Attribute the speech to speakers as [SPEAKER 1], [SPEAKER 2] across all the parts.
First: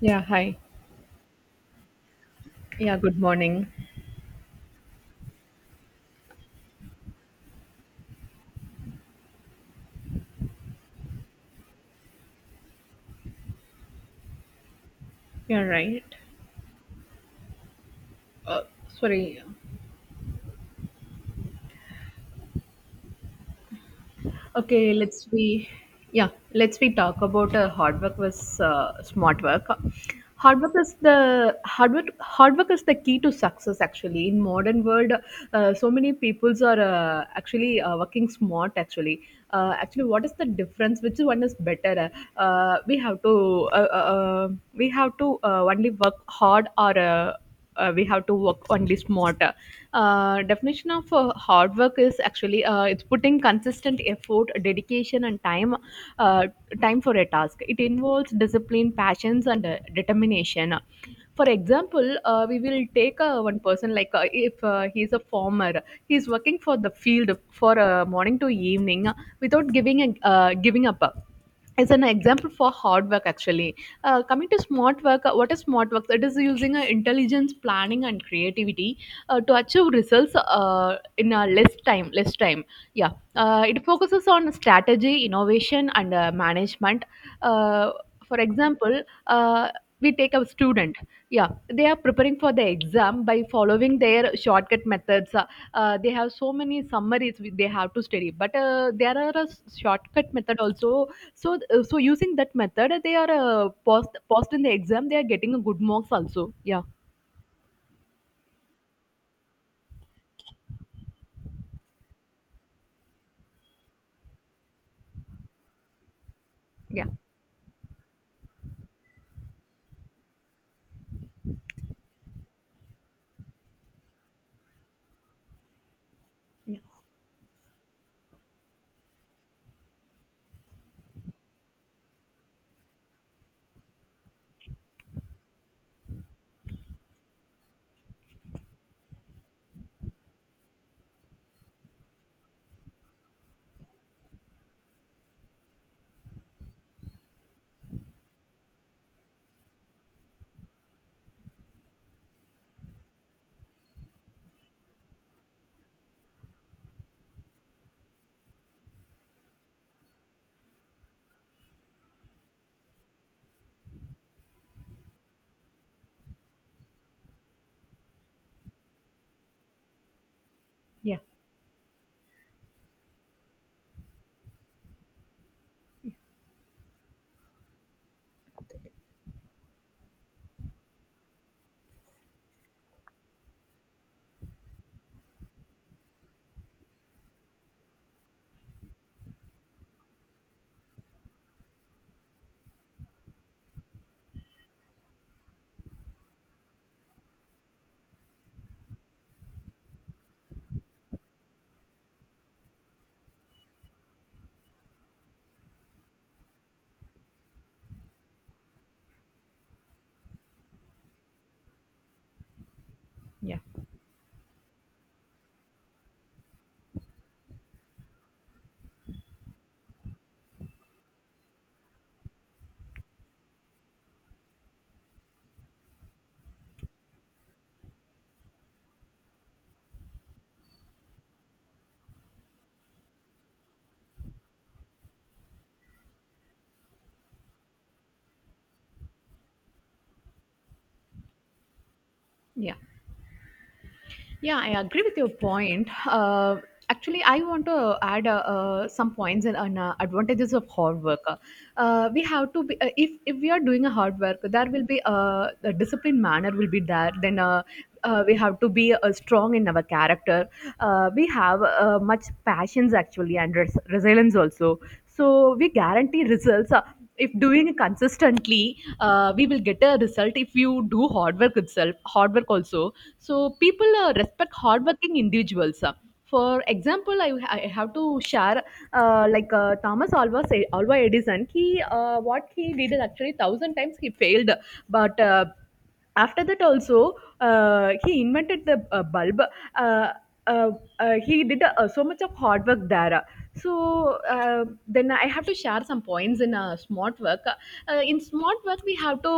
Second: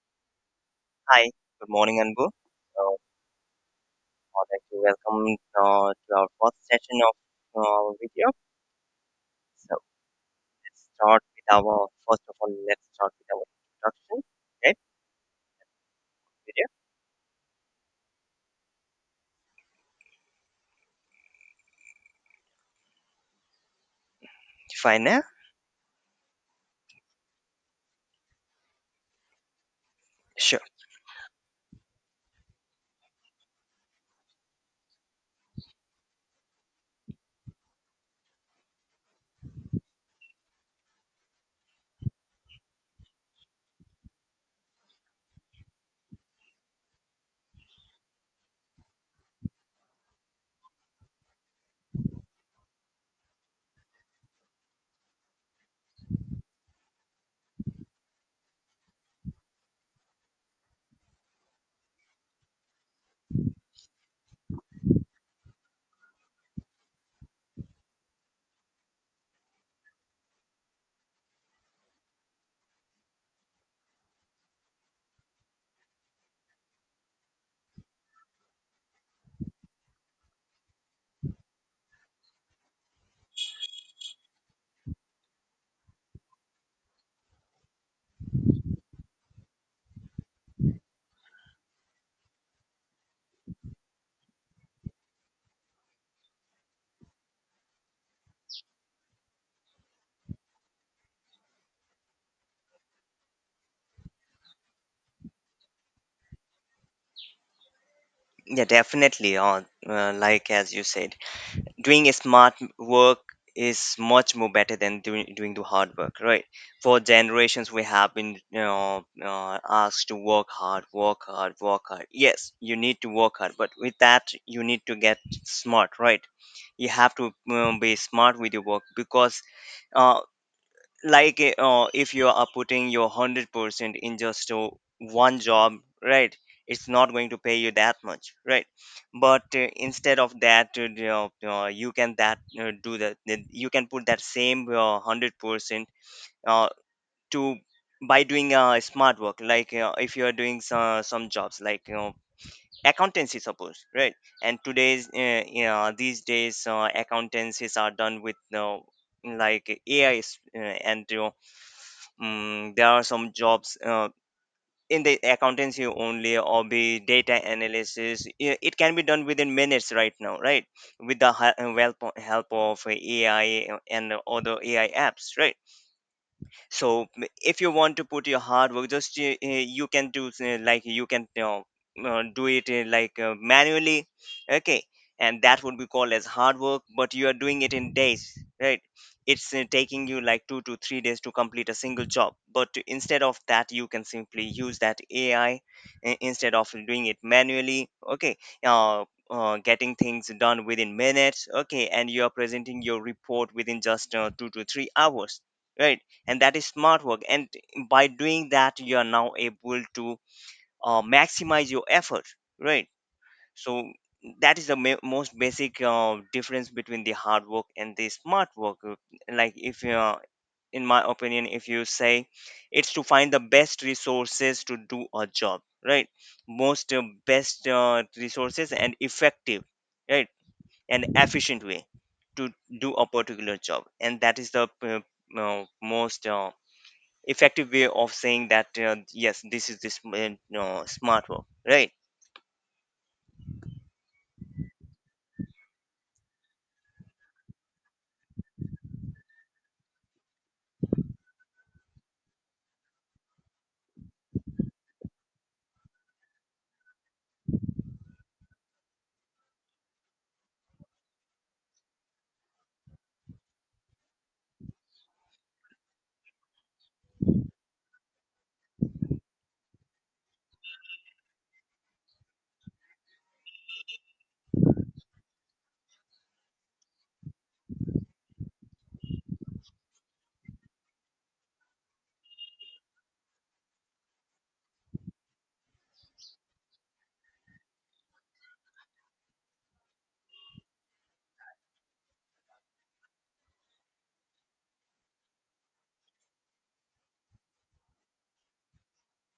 [SPEAKER 1] Yeah, hi.
[SPEAKER 2] Hi, good morning, Anbu.
[SPEAKER 1] Yeah,
[SPEAKER 2] So,
[SPEAKER 1] good morning.
[SPEAKER 2] I'd like to welcome to our first session of our video. So, let's start with our, first of all, let's start with our introduction. Right.
[SPEAKER 1] You're right.
[SPEAKER 2] Video.
[SPEAKER 1] Uh, sorry. Okay,
[SPEAKER 2] Fine, yeah?
[SPEAKER 1] let's we yeah, let's we talk about hard work versus smart work. Hard
[SPEAKER 2] Sure.
[SPEAKER 1] work is the hard work, hard work is the key to success actually in modern world. So many peoples are actually working smart actually. Actually, what is the difference, which one is better? uh, we have to uh, uh, uh, we have to only work hard, or we have to work only smarter. Definition of hard work is actually it's putting consistent effort, dedication, and time uh, time for a task. It involves discipline, passions, and determination. For example, we will take one person like, if he's a farmer, he's working for the field for morning to evening, without giving giving up is an example for hard work actually. Coming to smart work, what is smart work? It is using intelligence, planning, and creativity to achieve results in a less time. Yeah It focuses on strategy, innovation, and management. uh, for example, uh, we take a student. Yeah They are preparing for the exam by following their shortcut methods. They have so many summaries they have to study, but there are a shortcut method also. So, so using that method, they are post in the exam. They are getting a good marks also. Yeah.
[SPEAKER 2] Yeah, definitely. Like as you said. Doing a smart work is much more better than doing the hard work, right? For
[SPEAKER 1] yeah
[SPEAKER 2] generations we have been asked to work hard, work hard, work hard. Yes, you need to work hard, but with that you need to get smart, right?
[SPEAKER 1] yeah
[SPEAKER 2] You have to be smart with your work because uh, like if you are putting your 100% in just one job, right, it's not going to pay you that much, right? But instead of that, you can put that same 100% uh, to, by doing smart work, like if you are doing some jobs, like accountancy, suppose, right? And today's these days accountancies are done with like AI And there are some jobs in the accountancy only, or be data analysis. It can be done within minutes right now, right?
[SPEAKER 1] yeah
[SPEAKER 2] With the help of AI and other AI apps, right? So if you want to put your hard work, just, you can do, like, you can you know, do it, like, manually, okay, and that would be called as hard work, but you are doing it in days, right? It's taking you like 2 to 3 days to complete a single job, but instead of that you can simply use that AI, instead of doing it manually, okay, getting things done within minutes, okay, and you are presenting your report within just 2 to 3 hours, right? And that is smart work, and by doing that you are now able to maximize your effort, right?
[SPEAKER 1] yeah
[SPEAKER 2] So that is the most basic difference between the hard work and the smart work. Like, if you are, in my opinion, if you say, it's to find the best resources to do a job, right, most best resources and effective, right, and efficient way to do a particular job, and that is the most effective way of saying that, yes, this is this no, smart work, right?
[SPEAKER 1] yeah Yeah, I agree with your point. Actually, I want to add some points and on advantages of hard work. We have to be, if we are doing a hard work, there will be the discipline manner will be there. Then we have to be strong in our character. We have much passions actually, and resilience also. So we guarantee results. If doing consistently, we will get a result. If you do hard work itself, hard work also, so people respect hardworking individuals. For example, I have to share like, Thomas Alva Edison. He, what he did is actually thousand times he failed, but after that also he invented the bulb. Uh, uh, he did so much of hard work there. So then I have to share some points in smart work. In smart work, we have to,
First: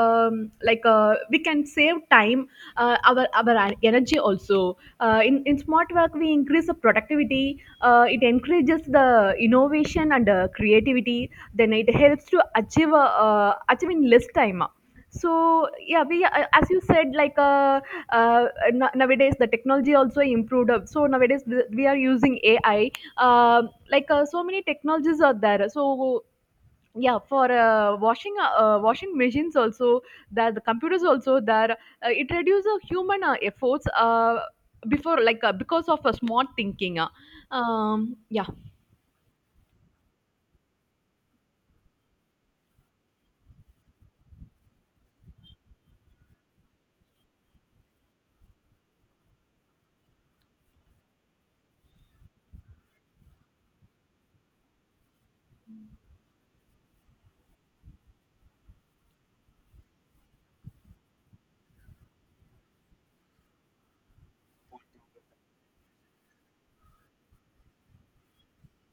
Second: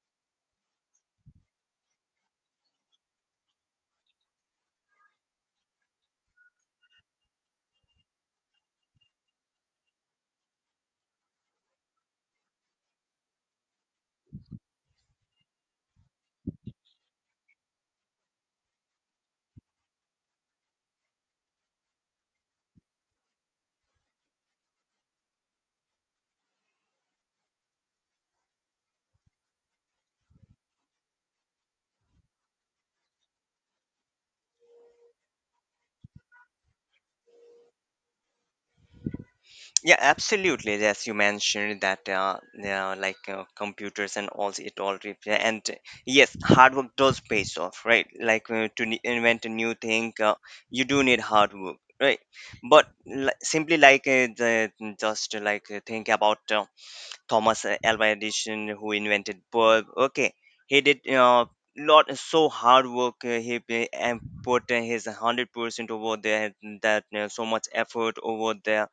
[SPEAKER 1] like, we can save time, our energy also. In smart work, we increase the productivity. It encourages the innovation and creativity. Then it helps to achieve achieve in less time. So yeah, we, as you said, like, uh, nowadays the technology also improved up. So nowadays we are using AI. Like, so many technologies are there. So yeah, for washing machines also, that the computers also, that it reduces human efforts. Before, like, because of a smart thinking. Yeah
[SPEAKER 2] Yeah, absolutely, as you mentioned that, yeah, like computers and all, it all yeah, and, yes, hard work does pays off, right, like, to invent a new thing, you do need hard work, right, but simply like, the, just like think about Thomas Alva Edison, who invented bulb. Okay, he did, lot so hard work. He and put, his 100% over there. That, so much effort over there,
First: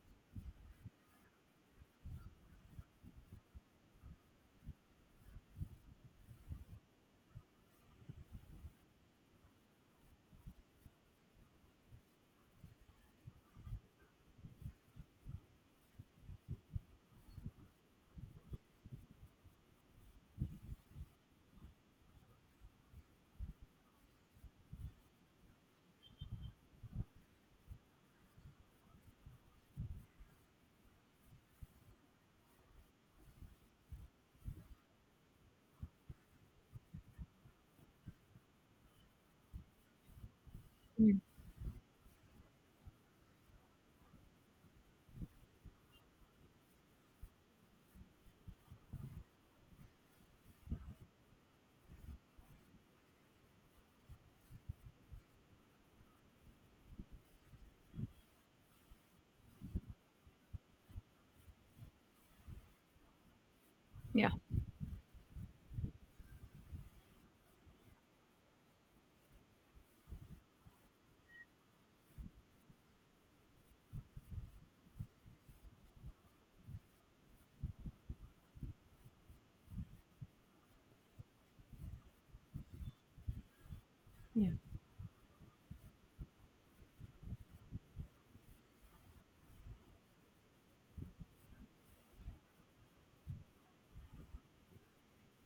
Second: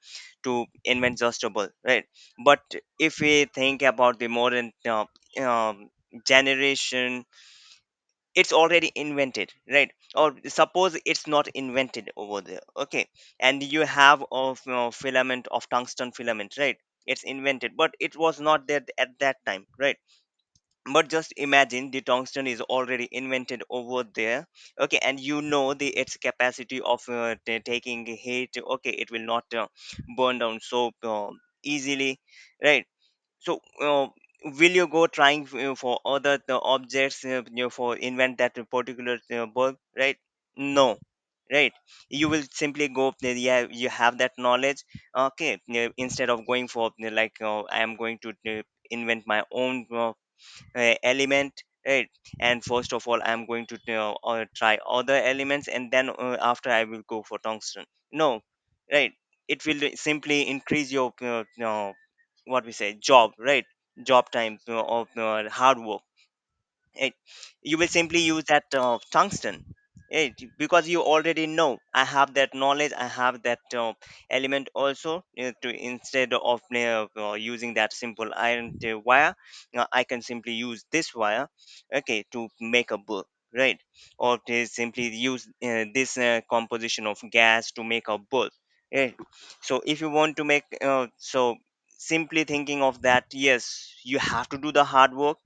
[SPEAKER 2] to invent just a bulb, right? But if we think about the modern um, generation, it's already invented, right? Or suppose it's not invented over there, okay, and you have of, filament of tungsten filament, right? It's invented but it was not there at that time, right? But just imagine the tungsten is already invented over there, okay, and the its capacity of, taking heat, okay, it will not burn down so easily, right? So, will you go trying for other the objects, for invent that particular bulb, right? No, right? You will simply go. Yeah, you have that knowledge. Okay, instead of going for, like, I am going to invent my own element, right, and first of all I'm going to, try other elements, and then after I will go for tungsten. No, right? It will simply increase your, what we say, job, right,
[SPEAKER 1] Yeah.
[SPEAKER 2] job time, of hard work, right? You will simply use that tungsten, right? Because you already know, I have that knowledge, I have that element also, to, instead of using that simple iron wire, I can simply use this wire, okay, to make a book, right, or
[SPEAKER 1] yeah
[SPEAKER 2] to
[SPEAKER 1] Yeah.
[SPEAKER 2] simply use this composition of gas to make a bulb, right? So if you want to make, so, simply thinking of that, yes, you have to do the hard work,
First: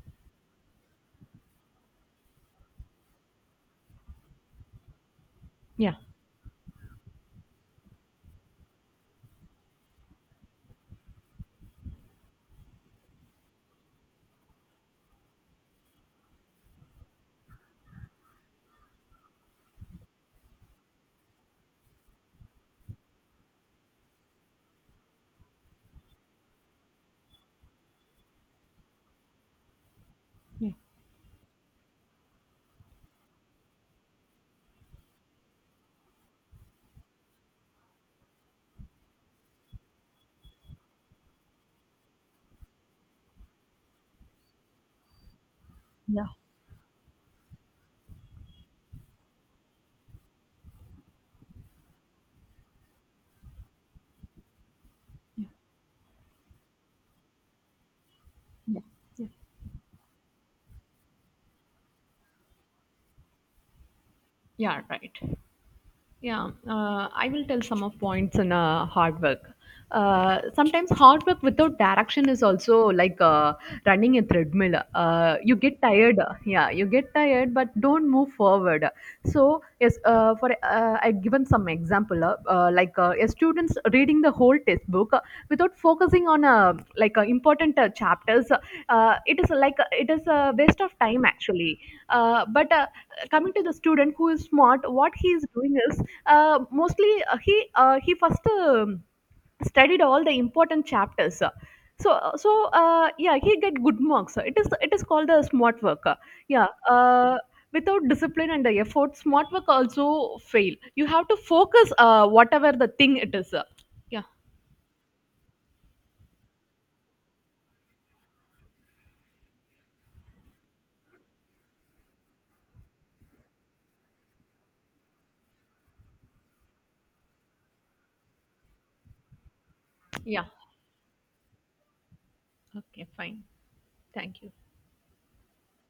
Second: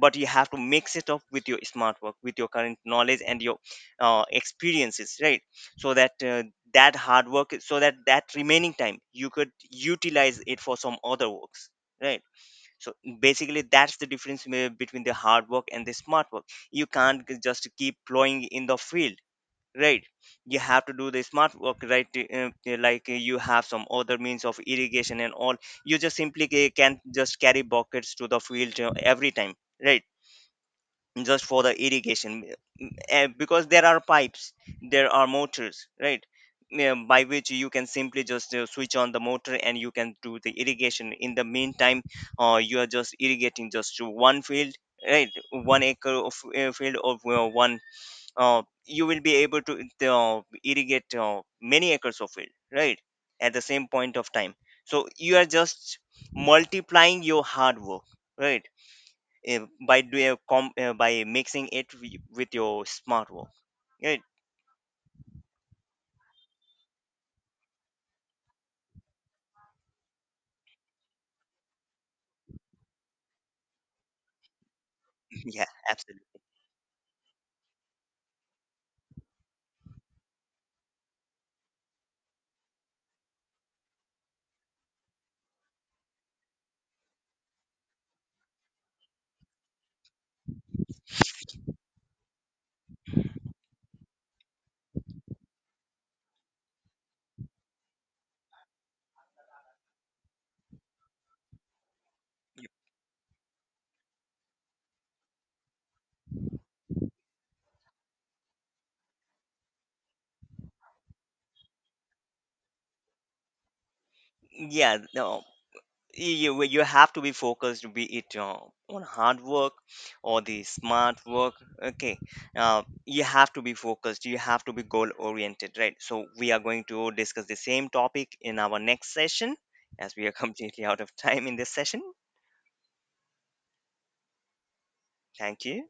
[SPEAKER 2] but you have to mix it up with your smart work, with your current knowledge and your experiences, right? So
[SPEAKER 1] yeah
[SPEAKER 2] that, that hard work, so that remaining time you could utilize it for some other works, right? So basically that's the difference between the hard work and the smart work. You can't just keep plowing in the field, right? You have to do the smart work, right, like, you have some other means of irrigation and all. You just simply can't just carry buckets to the field every time, right,
[SPEAKER 1] Yeah. yeah
[SPEAKER 2] just for the irrigation. Because there are pipes, there are motors, right? Yeah, by which you can simply just switch on the motor and you can do the irrigation. In the meantime you are just irrigating just to one field, right, 1 acre
[SPEAKER 1] Yeah.
[SPEAKER 2] of field of one, you will be able to irrigate many acres of field, right, at the same point of time. So you
[SPEAKER 1] yeah
[SPEAKER 2] are just multiplying your hard work, right,
[SPEAKER 1] Yeah.
[SPEAKER 2] uh, by mixing it with your smart work. Right?
[SPEAKER 1] Yeah. Right. Yeah, I will tell some of points in hard work. Sometimes hard work without direction is also like running a treadmill. You
[SPEAKER 2] Yeah,
[SPEAKER 1] get tired,
[SPEAKER 2] absolutely.
[SPEAKER 1] yeah, you get tired, but don't move forward. So yes, for I've given some example, like, a students reading the whole textbook, without focusing on, like, important chapters. It is like, it is a waste of time actually. But coming to the student who is smart, what he is doing is mostly he first studied all the important chapters. so uh, so yeah, he get good marks. It is called the smart work. Yeah Without discipline and the effort, smart work also fail. You have to focus, whatever the thing it is.
[SPEAKER 2] Yeah, no, you have to be focused, be it on hard work or the smart work. Okay, you have to be focused. You have to be goal oriented, right? So we are going to discuss the same topic in our next session, as we are completely out of time in this session.
[SPEAKER 1] Okay, fine. Thank you.
[SPEAKER 2] Thank you.